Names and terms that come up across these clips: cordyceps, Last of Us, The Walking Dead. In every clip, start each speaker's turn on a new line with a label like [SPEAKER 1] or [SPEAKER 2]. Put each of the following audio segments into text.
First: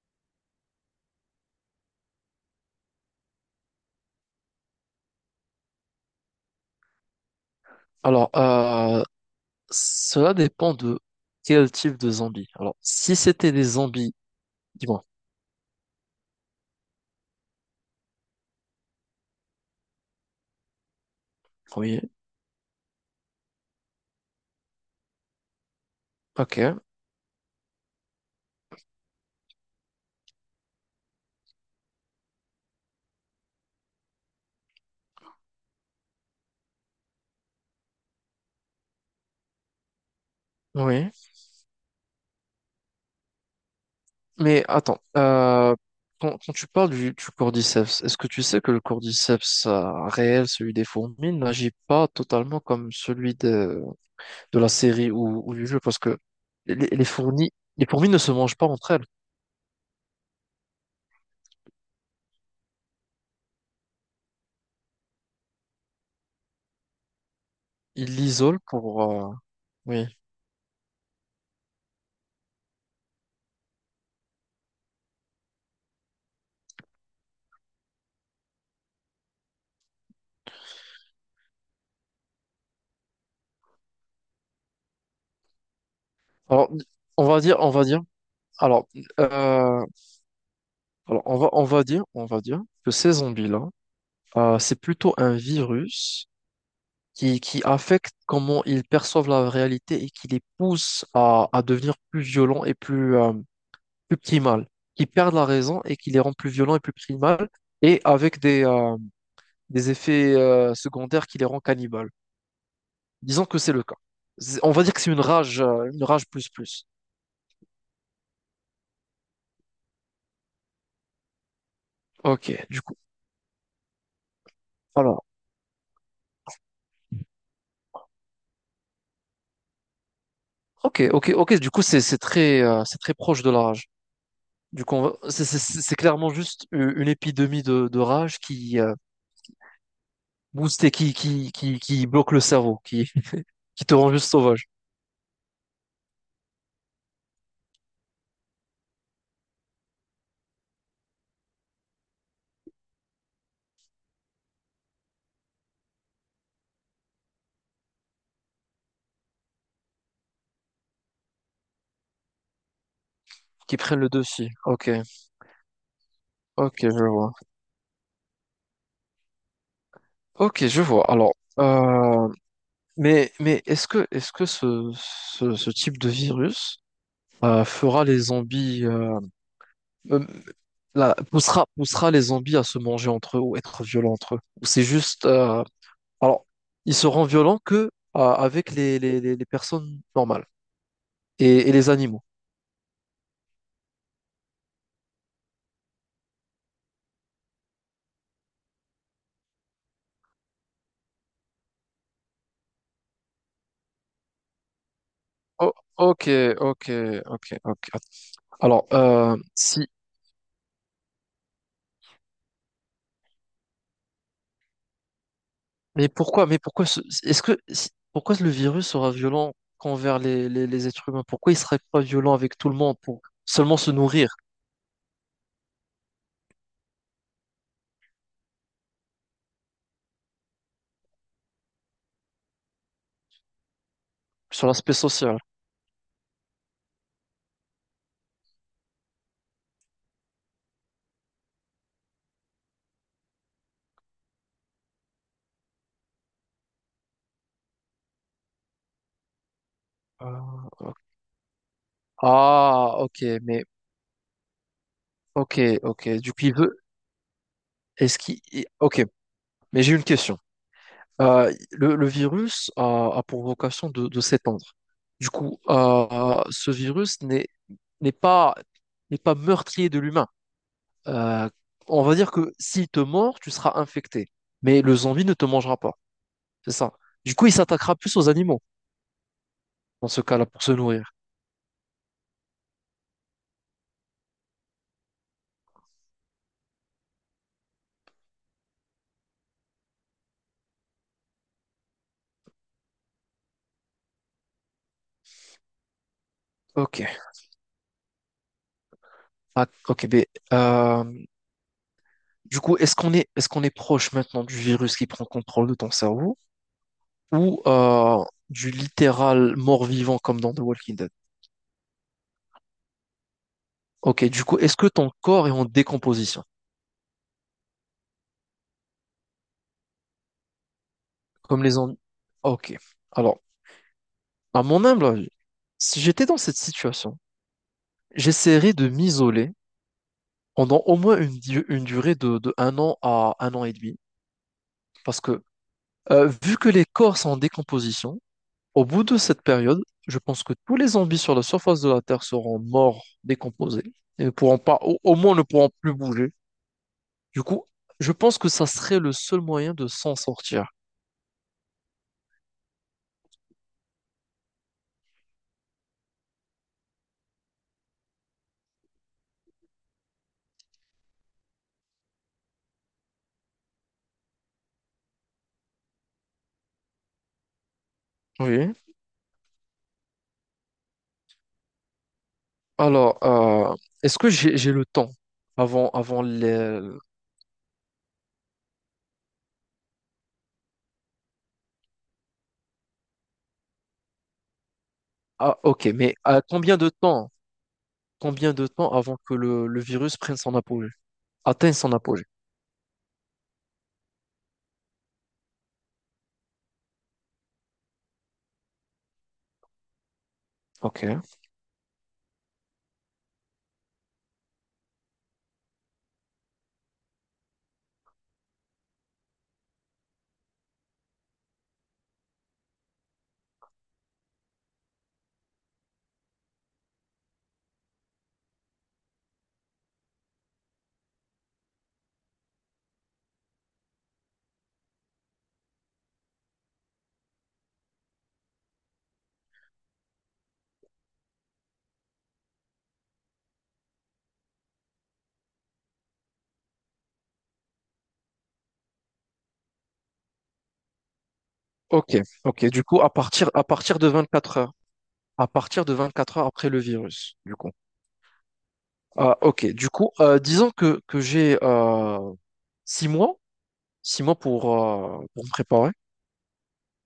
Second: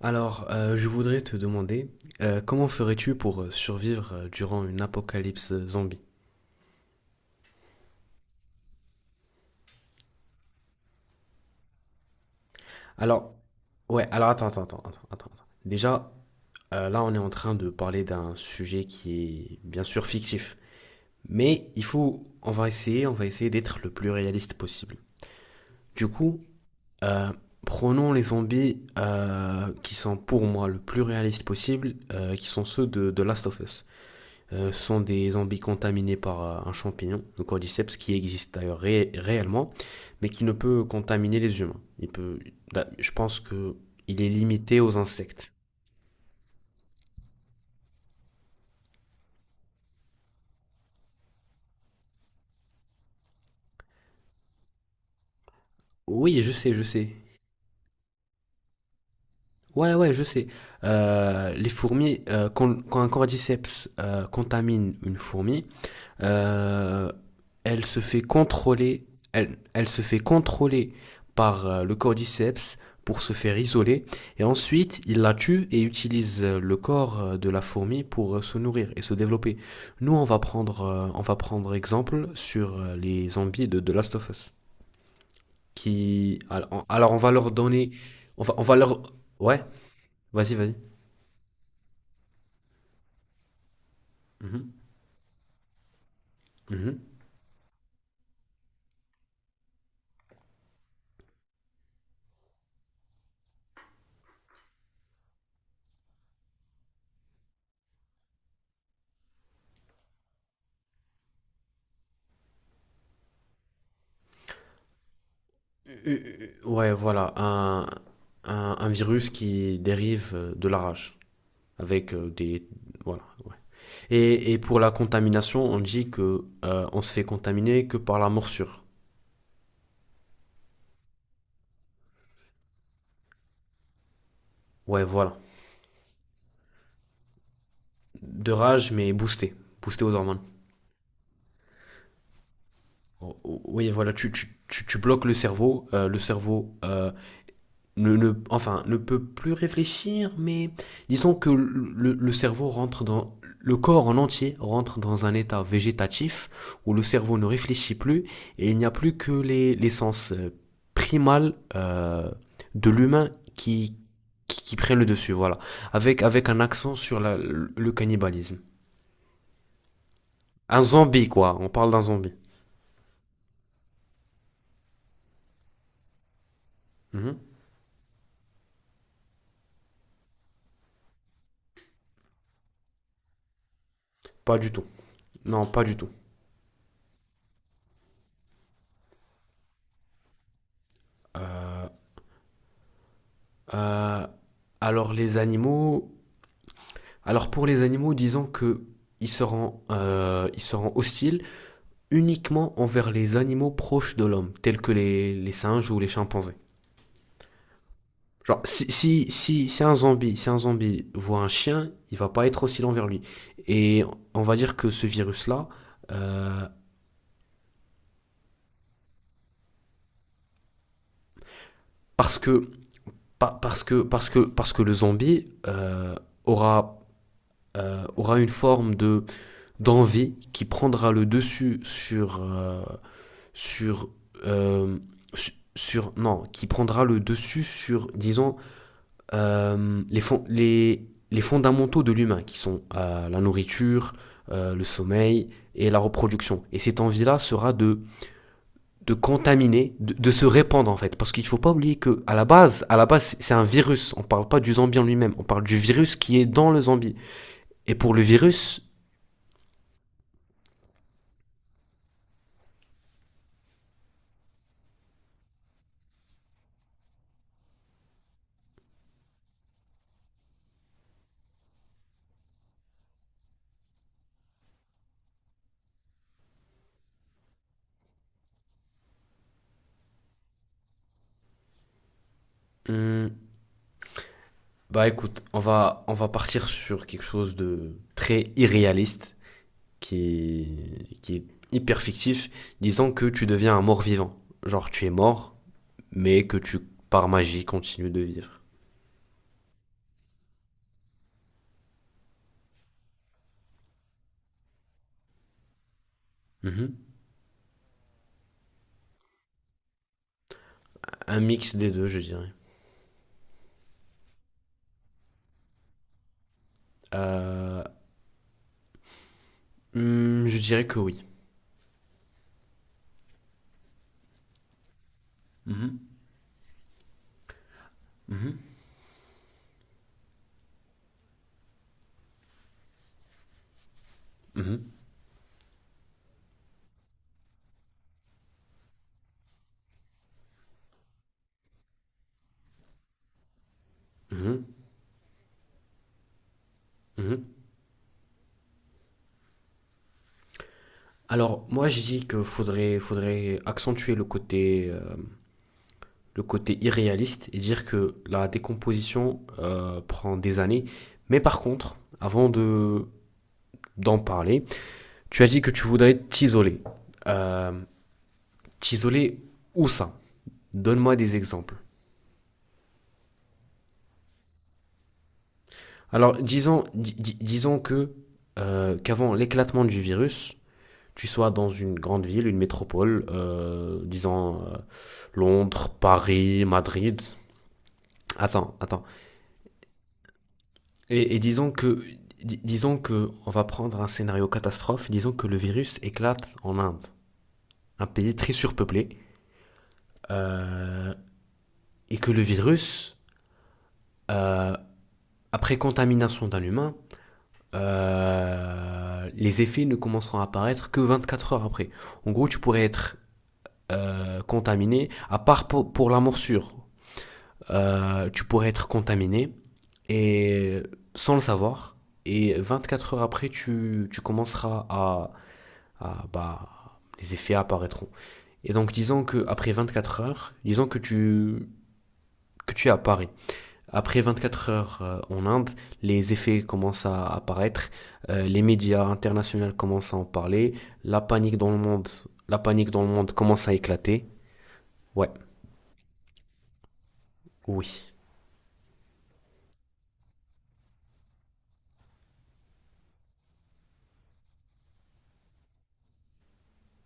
[SPEAKER 1] Alors, je voudrais te demander, comment ferais-tu pour survivre durant une apocalypse zombie?
[SPEAKER 2] Alors, cela dépend de quel type de zombie. Alors, si
[SPEAKER 1] Alors,
[SPEAKER 2] c'était des
[SPEAKER 1] ouais,
[SPEAKER 2] zombies,
[SPEAKER 1] alors attends, attends, attends, attends,
[SPEAKER 2] dis-moi.
[SPEAKER 1] attends, attends. Déjà, là, on est en train de parler d'un sujet qui est bien sûr fictif. Mais
[SPEAKER 2] Oui,
[SPEAKER 1] on va essayer d'être le plus réaliste possible. Du coup,
[SPEAKER 2] ok,
[SPEAKER 1] euh, prenons les zombies qui sont pour moi le plus réaliste possible, qui sont ceux de Last of Us. Sont des zombies contaminés par un champignon, le cordyceps, qui existe d'ailleurs réellement, mais qui ne peut
[SPEAKER 2] oui.
[SPEAKER 1] contaminer les humains. Il peut, bah, je pense que il est
[SPEAKER 2] Mais
[SPEAKER 1] limité aux
[SPEAKER 2] attends,
[SPEAKER 1] insectes.
[SPEAKER 2] quand tu parles du cordyceps, est-ce que tu sais que le cordyceps réel, celui des fourmis, n'agit pas totalement comme celui de la série ou du jeu? Parce que
[SPEAKER 1] Oui, je sais,
[SPEAKER 2] les,
[SPEAKER 1] je
[SPEAKER 2] les
[SPEAKER 1] sais.
[SPEAKER 2] fourmis, les fourmis ne se mangent pas entre elles.
[SPEAKER 1] Ouais, ouais, je sais. Les fourmis, quand un cordyceps contamine une fourmi. Euh, Elle se
[SPEAKER 2] Ils
[SPEAKER 1] fait
[SPEAKER 2] l'isolent
[SPEAKER 1] contrôler, elle se
[SPEAKER 2] Oui.
[SPEAKER 1] fait contrôler par le cordyceps pour se faire isoler. Et ensuite, il la tue et utilise le corps de la fourmi pour se nourrir et se développer. Nous, on va prendre exemple sur les zombies de The Last of Us. Qui,
[SPEAKER 2] Alors,
[SPEAKER 1] alors,
[SPEAKER 2] on
[SPEAKER 1] va
[SPEAKER 2] va
[SPEAKER 1] leur
[SPEAKER 2] dire, on va
[SPEAKER 1] donner,
[SPEAKER 2] dire.
[SPEAKER 1] on va, on va
[SPEAKER 2] Alors,
[SPEAKER 1] leur, ouais,
[SPEAKER 2] euh,
[SPEAKER 1] vas-y, vas-y.
[SPEAKER 2] alors, on va dire que ces zombies-là,
[SPEAKER 1] Mhm.
[SPEAKER 2] c'est plutôt un virus
[SPEAKER 1] Mhm.
[SPEAKER 2] qui affecte comment ils perçoivent la réalité et qui les pousse à devenir plus violents et plus primals, qui perdent la raison et qui les rend plus violents et plus primals, et avec des effets secondaires qui les rend cannibales. Disons que c'est le cas. On va dire que c'est une rage plus plus.
[SPEAKER 1] Ouais, voilà, un virus qui dérive de la rage. Avec
[SPEAKER 2] Ok,
[SPEAKER 1] des.
[SPEAKER 2] du coup.
[SPEAKER 1] Voilà. Ouais. Et pour la
[SPEAKER 2] Alors,
[SPEAKER 1] contamination, on dit que on se fait contaminer que par la morsure.
[SPEAKER 2] ok, ok, ok. Du coup, c'est très proche de la rage. Du coup, on
[SPEAKER 1] Ouais,
[SPEAKER 2] va-
[SPEAKER 1] voilà.
[SPEAKER 2] c'est clairement juste une épidémie de rage
[SPEAKER 1] De
[SPEAKER 2] qui
[SPEAKER 1] rage, mais boosté, boosté aux hormones.
[SPEAKER 2] booste et qui bloque le cerveau, qui,
[SPEAKER 1] Oh, oh,
[SPEAKER 2] qui
[SPEAKER 1] oui,
[SPEAKER 2] te
[SPEAKER 1] voilà,
[SPEAKER 2] rend juste
[SPEAKER 1] tu, tu,
[SPEAKER 2] sauvage,
[SPEAKER 1] tu, tu bloques le cerveau, enfin, ne peut plus réfléchir, mais disons que le cerveau le corps en entier rentre dans un état végétatif où le cerveau ne réfléchit plus et il n'y a plus que les sens primals de l'humain
[SPEAKER 2] qui
[SPEAKER 1] qui,
[SPEAKER 2] prennent le dessus.
[SPEAKER 1] qui, qui
[SPEAKER 2] Ok,
[SPEAKER 1] prennent le dessus, voilà. Avec un
[SPEAKER 2] ok, je
[SPEAKER 1] accent sur
[SPEAKER 2] vois.
[SPEAKER 1] le cannibalisme.
[SPEAKER 2] Ok, je
[SPEAKER 1] Un
[SPEAKER 2] vois.
[SPEAKER 1] zombie,
[SPEAKER 2] Alors,
[SPEAKER 1] quoi. On parle d'un
[SPEAKER 2] euh,
[SPEAKER 1] zombie.
[SPEAKER 2] mais est-ce que ce type de virus
[SPEAKER 1] Mhm.
[SPEAKER 2] fera les zombies, euh, poussera les zombies à se manger entre eux ou être violents entre eux?
[SPEAKER 1] Pas
[SPEAKER 2] Ou
[SPEAKER 1] du tout.
[SPEAKER 2] c'est juste,
[SPEAKER 1] Non, pas du tout.
[SPEAKER 2] alors, ils seront violents que avec les personnes normales et
[SPEAKER 1] Euh,
[SPEAKER 2] les animaux.
[SPEAKER 1] euh, alors les animaux, Alors pour les animaux, disons que il se rend hostile uniquement envers les animaux proches de l'homme, tels que les singes ou les
[SPEAKER 2] Ok,
[SPEAKER 1] chimpanzés.
[SPEAKER 2] ok, ok, ok.
[SPEAKER 1] Genre,
[SPEAKER 2] Alors,
[SPEAKER 1] si, si, si, si
[SPEAKER 2] si,
[SPEAKER 1] un zombie voit un chien, il va pas être hostile envers lui. Et on va dire que ce virus-là,
[SPEAKER 2] mais
[SPEAKER 1] euh,
[SPEAKER 2] pourquoi, ce- est-ce que, si- pourquoi le virus sera violent qu'envers les êtres humains? Pourquoi il serait pas violent
[SPEAKER 1] parce
[SPEAKER 2] avec tout
[SPEAKER 1] que
[SPEAKER 2] le monde pour seulement
[SPEAKER 1] parce
[SPEAKER 2] se
[SPEAKER 1] que parce
[SPEAKER 2] nourrir
[SPEAKER 1] que parce que le zombie aura aura une forme de d'envie qui prendra le dessus sur,
[SPEAKER 2] sur l'aspect
[SPEAKER 1] euh,
[SPEAKER 2] social?
[SPEAKER 1] sur non, qui prendra le dessus sur, disons, les fondamentaux de l'humain, qui sont la nourriture, le sommeil et la reproduction. Et cette envie-là sera de contaminer, de se
[SPEAKER 2] Ah,
[SPEAKER 1] répandre en
[SPEAKER 2] ok.
[SPEAKER 1] fait, parce qu'il ne faut pas oublier que à
[SPEAKER 2] Ah,
[SPEAKER 1] la
[SPEAKER 2] ok,
[SPEAKER 1] base, un
[SPEAKER 2] mais
[SPEAKER 1] virus. On ne parle pas du zombie en lui-même, on
[SPEAKER 2] ok,
[SPEAKER 1] parle du
[SPEAKER 2] ok.
[SPEAKER 1] virus
[SPEAKER 2] Du
[SPEAKER 1] qui
[SPEAKER 2] coup,
[SPEAKER 1] est
[SPEAKER 2] il
[SPEAKER 1] dans
[SPEAKER 2] veut,
[SPEAKER 1] le zombie. Et pour
[SPEAKER 2] est-ce
[SPEAKER 1] le
[SPEAKER 2] qu'il,
[SPEAKER 1] virus,
[SPEAKER 2] ok. Mais j'ai une question. Le virus a pour vocation de s'étendre. Du coup, ce virus n'est pas n'est pas meurtrier de l'humain. Euh, on va dire que s'il te mord, tu seras infecté. Mais le zombie ne te mangera pas. C'est ça. Du coup, il s'attaquera plus aux animaux, dans ce cas-là, pour se nourrir.
[SPEAKER 1] hum, bah écoute, on va partir sur quelque chose de très irréaliste. Qui est hyper fictif, disant que tu deviens un mort-vivant. Genre, tu es mort, mais que tu,
[SPEAKER 2] Ok.
[SPEAKER 1] par magie, continues de vivre.
[SPEAKER 2] Ah, ok, mais, euh, du coup, est-ce qu'on est proche maintenant du virus qui prend contrôle de ton cerveau
[SPEAKER 1] Mhm.
[SPEAKER 2] ou du littéral mort-vivant comme dans The Walking Dead?
[SPEAKER 1] Un mix des deux, je dirais.
[SPEAKER 2] Ok, du coup, est-ce que ton corps est en décomposition,
[SPEAKER 1] Euh, je dirais que oui.
[SPEAKER 2] comme les zombies? Ok. Alors, à mon humble avis,
[SPEAKER 1] Mhm.
[SPEAKER 2] si j'étais dans cette situation,
[SPEAKER 1] Mhm.
[SPEAKER 2] j'essaierais de m'isoler pendant au moins une durée de un an à un an et demi.
[SPEAKER 1] Mhm,
[SPEAKER 2] Parce que, vu que les corps sont en décomposition, au bout de cette période, je pense que tous les zombies sur la surface de la Terre seront morts, décomposés, et ne pourront
[SPEAKER 1] mhm,
[SPEAKER 2] pas, au moins ne pourront plus bouger. Du
[SPEAKER 1] mhm.
[SPEAKER 2] coup, je pense que ça serait le seul moyen de s'en sortir.
[SPEAKER 1] Alors, moi, je dis que faudrait accentuer le côté irréaliste et dire que la décomposition prend des années. Mais par contre, avant de d'en parler, tu as dit que tu voudrais t'isoler. Euh,
[SPEAKER 2] Oui.
[SPEAKER 1] T'isoler où ça? Donne-moi des exemples.
[SPEAKER 2] Alors, est-ce que j'ai le temps avant
[SPEAKER 1] Alors,
[SPEAKER 2] les.
[SPEAKER 1] disons que qu'avant l'éclatement du virus, tu sois dans une grande ville, une métropole, disons
[SPEAKER 2] Ah, ok,
[SPEAKER 1] Londres,
[SPEAKER 2] mais à
[SPEAKER 1] Paris,
[SPEAKER 2] combien de
[SPEAKER 1] Madrid.
[SPEAKER 2] temps, combien de
[SPEAKER 1] Attends,
[SPEAKER 2] temps
[SPEAKER 1] attends.
[SPEAKER 2] avant que le virus prenne son apogée,
[SPEAKER 1] Et disons
[SPEAKER 2] atteigne son
[SPEAKER 1] que
[SPEAKER 2] apogée?
[SPEAKER 1] di- disons que on va prendre un scénario catastrophe. Disons que le virus éclate en Inde, un pays très surpeuplé,
[SPEAKER 2] Ok,
[SPEAKER 1] euh, et que le virus euh, Après contamination d'un humain, les effets ne commenceront à apparaître que 24 heures après. En gros, tu pourrais être contaminé, à part pour la morsure, tu pourrais être contaminé et sans le savoir. Et 24 heures après, tu commenceras bah, les effets apparaîtront. Et donc, disons que après 24 heures, disons que tu es à Paris. Après 24 heures en Inde, les effets commencent à apparaître, les médias internationaux commencent à en parler, la panique dans le monde,
[SPEAKER 2] ok,
[SPEAKER 1] la
[SPEAKER 2] ok. Du
[SPEAKER 1] panique
[SPEAKER 2] coup,
[SPEAKER 1] dans le
[SPEAKER 2] à
[SPEAKER 1] monde
[SPEAKER 2] partir, à
[SPEAKER 1] commence à
[SPEAKER 2] partir de
[SPEAKER 1] éclater.
[SPEAKER 2] 24 heures,
[SPEAKER 1] Ouais,
[SPEAKER 2] à partir de 24 heures après le virus, du coup.
[SPEAKER 1] oui.
[SPEAKER 2] Ah, ok, du coup, disons que j'ai six mois, six mois pour me préparer.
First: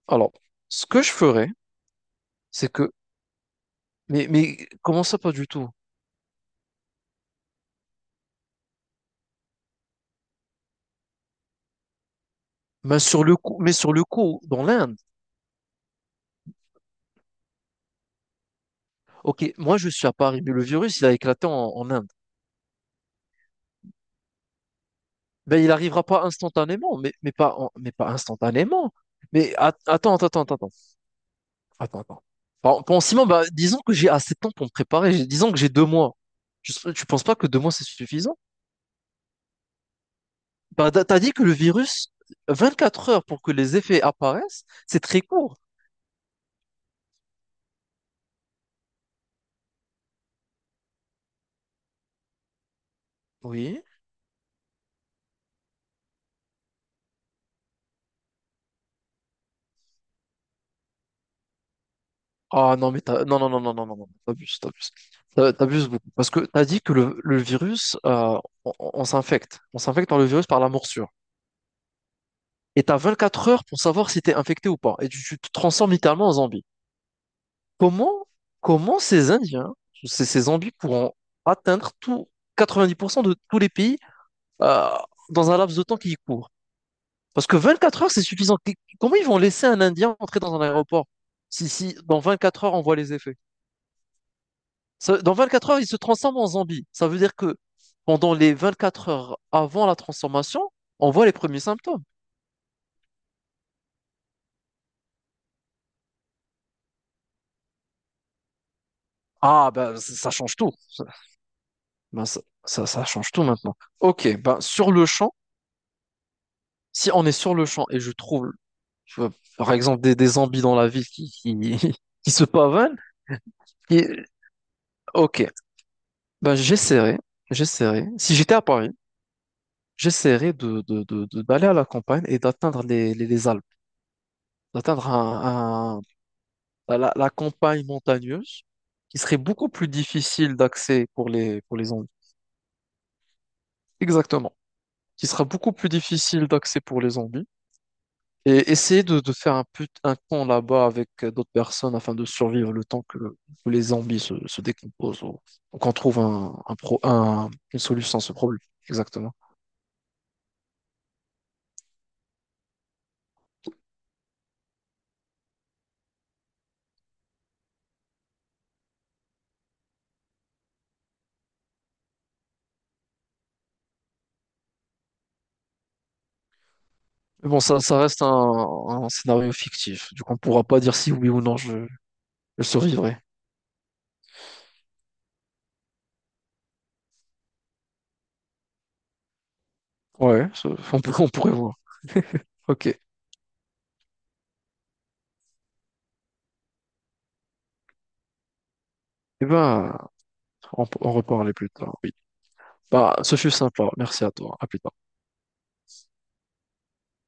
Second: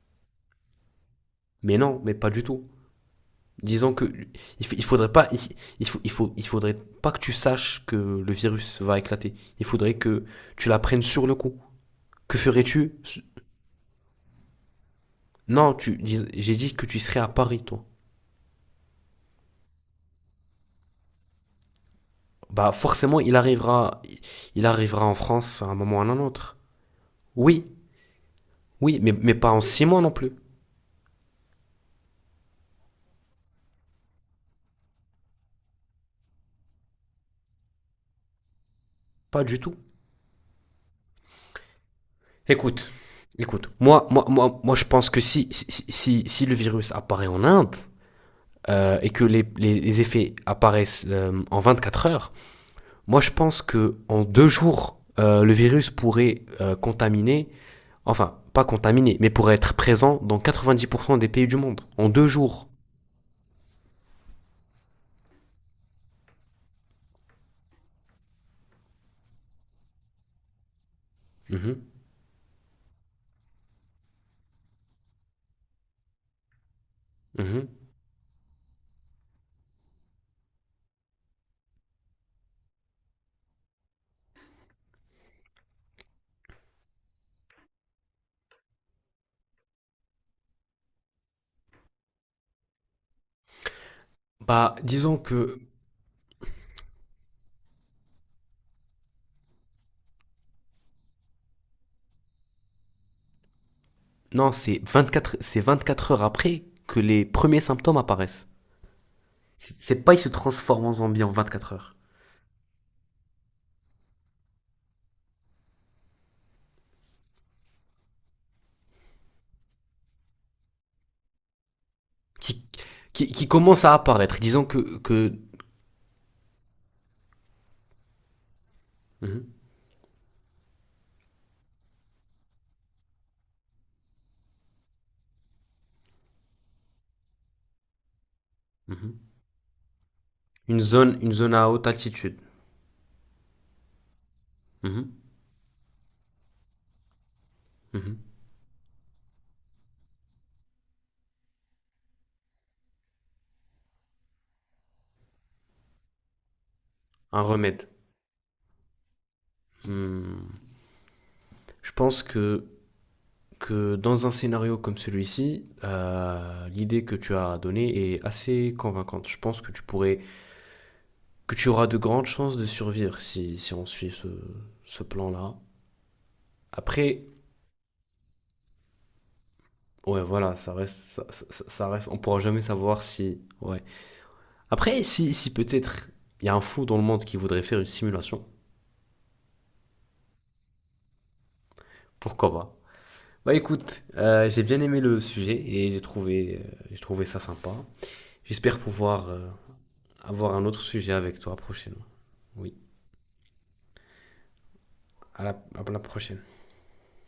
[SPEAKER 2] Alors, ce que je ferais,
[SPEAKER 1] Mais non, mais pas du tout.
[SPEAKER 2] c'est que,
[SPEAKER 1] Disons que
[SPEAKER 2] mais,
[SPEAKER 1] il,
[SPEAKER 2] mais
[SPEAKER 1] il
[SPEAKER 2] comment
[SPEAKER 1] faudrait
[SPEAKER 2] ça,
[SPEAKER 1] pas
[SPEAKER 2] pas du tout?
[SPEAKER 1] il faut il faudrait pas que tu saches que le virus va éclater. Il faudrait que tu l'apprennes sur le coup. Que ferais-tu?
[SPEAKER 2] Mais sur le coup, mais sur le coup, dans l'Inde,
[SPEAKER 1] Non, j'ai dit que tu serais à Paris toi.
[SPEAKER 2] ok, moi je suis à Paris, mais le virus, il a éclaté en, Inde.
[SPEAKER 1] Bah forcément, il arrivera en
[SPEAKER 2] Ben,
[SPEAKER 1] France à
[SPEAKER 2] il
[SPEAKER 1] un moment ou à
[SPEAKER 2] n'arrivera
[SPEAKER 1] un
[SPEAKER 2] pas
[SPEAKER 1] autre.
[SPEAKER 2] instantanément, mais, mais pas,
[SPEAKER 1] Oui,
[SPEAKER 2] en- mais pas instantanément.
[SPEAKER 1] oui, mais pas en 6 mois non
[SPEAKER 2] Attends,
[SPEAKER 1] plus.
[SPEAKER 2] attends, attends, attends. Attends, attends. Pour Simon, bah, disons que j'ai assez de temps pour me préparer. Disons que j'ai 2 mois. Tu penses pas que 2 mois, c'est suffisant?
[SPEAKER 1] Pas du tout.
[SPEAKER 2] Bah, t'as dit que le virus,
[SPEAKER 1] Écoute,
[SPEAKER 2] 24 heures pour que
[SPEAKER 1] écoute,
[SPEAKER 2] les effets
[SPEAKER 1] moi, moi, moi,
[SPEAKER 2] apparaissent,
[SPEAKER 1] moi je
[SPEAKER 2] c'est
[SPEAKER 1] pense que
[SPEAKER 2] très
[SPEAKER 1] si,
[SPEAKER 2] court.
[SPEAKER 1] si, si, si si le virus apparaît en Inde et que les effets apparaissent en 4 heures, moi je pense
[SPEAKER 2] Oui.
[SPEAKER 1] que en 2 jours, le virus pourrait contaminer, enfin, pas contaminer, mais pourrait être présent dans 90% des pays du monde. En 2 jours.
[SPEAKER 2] Ah non, mais Non, non, non, non, non, non, non, t'abuses, t'abuses. T'abuses beaucoup. Parce que t'as dit que le virus, on s'infecte. On s'infecte par le virus, par la morsure.
[SPEAKER 1] Mhm,
[SPEAKER 2] Et t'as 24 heures pour savoir si t'es infecté ou pas. Et tu te transformes littéralement en zombie.
[SPEAKER 1] mhm.
[SPEAKER 2] Comment, comment ces zombies pourront atteindre tout, 90% de tous les pays euh, dans un laps de temps qui court? Parce que 24 heures, c'est suffisant. Comment ils vont laisser un Indien entrer dans un aéroport si dans 24 heures, on voit les effets?
[SPEAKER 1] Bah, disons
[SPEAKER 2] Dans
[SPEAKER 1] que
[SPEAKER 2] 24 heures, il se transforme en zombie. Ça veut dire que pendant les 24 heures avant la transformation, on voit les premiers symptômes.
[SPEAKER 1] non, c'est vingt-quatre heures après que les premiers symptômes apparaissent.
[SPEAKER 2] Ah, ben,
[SPEAKER 1] C'est pas
[SPEAKER 2] ça
[SPEAKER 1] il se
[SPEAKER 2] ça change tout.
[SPEAKER 1] transforme en zombie en 24 heures.
[SPEAKER 2] Ben, ça change tout maintenant. Ok, ben, sur le champ, si on est sur le champ et je trouve euh, par exemple, des zombies dans la ville qui se
[SPEAKER 1] qui,
[SPEAKER 2] pavanent.
[SPEAKER 1] qui commence à
[SPEAKER 2] Et,
[SPEAKER 1] apparaître. Disons que.
[SPEAKER 2] ok, ben, j'essaierai. Si j'étais à Paris,
[SPEAKER 1] Mhm,
[SPEAKER 2] j'essaierai d'aller à la campagne et d'atteindre les Alpes, d'atteindre ben, la campagne montagneuse qui
[SPEAKER 1] mhm.
[SPEAKER 2] serait beaucoup plus difficile
[SPEAKER 1] Une,
[SPEAKER 2] d'accès
[SPEAKER 1] zone,
[SPEAKER 2] pour
[SPEAKER 1] une zone
[SPEAKER 2] les,
[SPEAKER 1] à
[SPEAKER 2] pour les
[SPEAKER 1] haute
[SPEAKER 2] zombies.
[SPEAKER 1] altitude.
[SPEAKER 2] Exactement.
[SPEAKER 1] Mhm,
[SPEAKER 2] Qui sera beaucoup plus difficile d'accès pour les zombies.
[SPEAKER 1] mhm.
[SPEAKER 2] Et essayer de faire un camp là-bas avec d'autres personnes afin de survivre le temps que les zombies se décomposent ou qu'on trouve un, un pro-
[SPEAKER 1] Un
[SPEAKER 2] un- une
[SPEAKER 1] remède.
[SPEAKER 2] solution à ce problème. Exactement.
[SPEAKER 1] hmm, je pense que dans un scénario comme celui-ci, l'idée que tu as donnée est assez convaincante. Je pense que que tu auras de grandes chances de survivre si on suit ce plan-là. Après,
[SPEAKER 2] Mais bon, ça reste un scénario fictif.
[SPEAKER 1] ouais,
[SPEAKER 2] Du coup, on
[SPEAKER 1] voilà,
[SPEAKER 2] pourra
[SPEAKER 1] ça
[SPEAKER 2] pas dire
[SPEAKER 1] reste,
[SPEAKER 2] si
[SPEAKER 1] ça,
[SPEAKER 2] oui ou
[SPEAKER 1] ça-
[SPEAKER 2] non je,
[SPEAKER 1] ça reste, on pourra jamais
[SPEAKER 2] je
[SPEAKER 1] savoir
[SPEAKER 2] survivrai.
[SPEAKER 1] si, ouais. Après, si peut-être il y a un fou dans le monde qui voudrait faire une simulation,
[SPEAKER 2] Ouais, on pourrait voir.
[SPEAKER 1] pourquoi pas.
[SPEAKER 2] Ok.
[SPEAKER 1] Bah écoute, j'ai bien aimé le sujet et j'ai trouvé ça sympa. J'espère pouvoir
[SPEAKER 2] Eh ben,
[SPEAKER 1] avoir un autre
[SPEAKER 2] on
[SPEAKER 1] sujet avec
[SPEAKER 2] reparlera
[SPEAKER 1] toi
[SPEAKER 2] plus tard.
[SPEAKER 1] prochainement.
[SPEAKER 2] Oui.
[SPEAKER 1] Oui,
[SPEAKER 2] Bah, ce fut sympa. Merci à toi. À plus tard.
[SPEAKER 1] à la prochaine.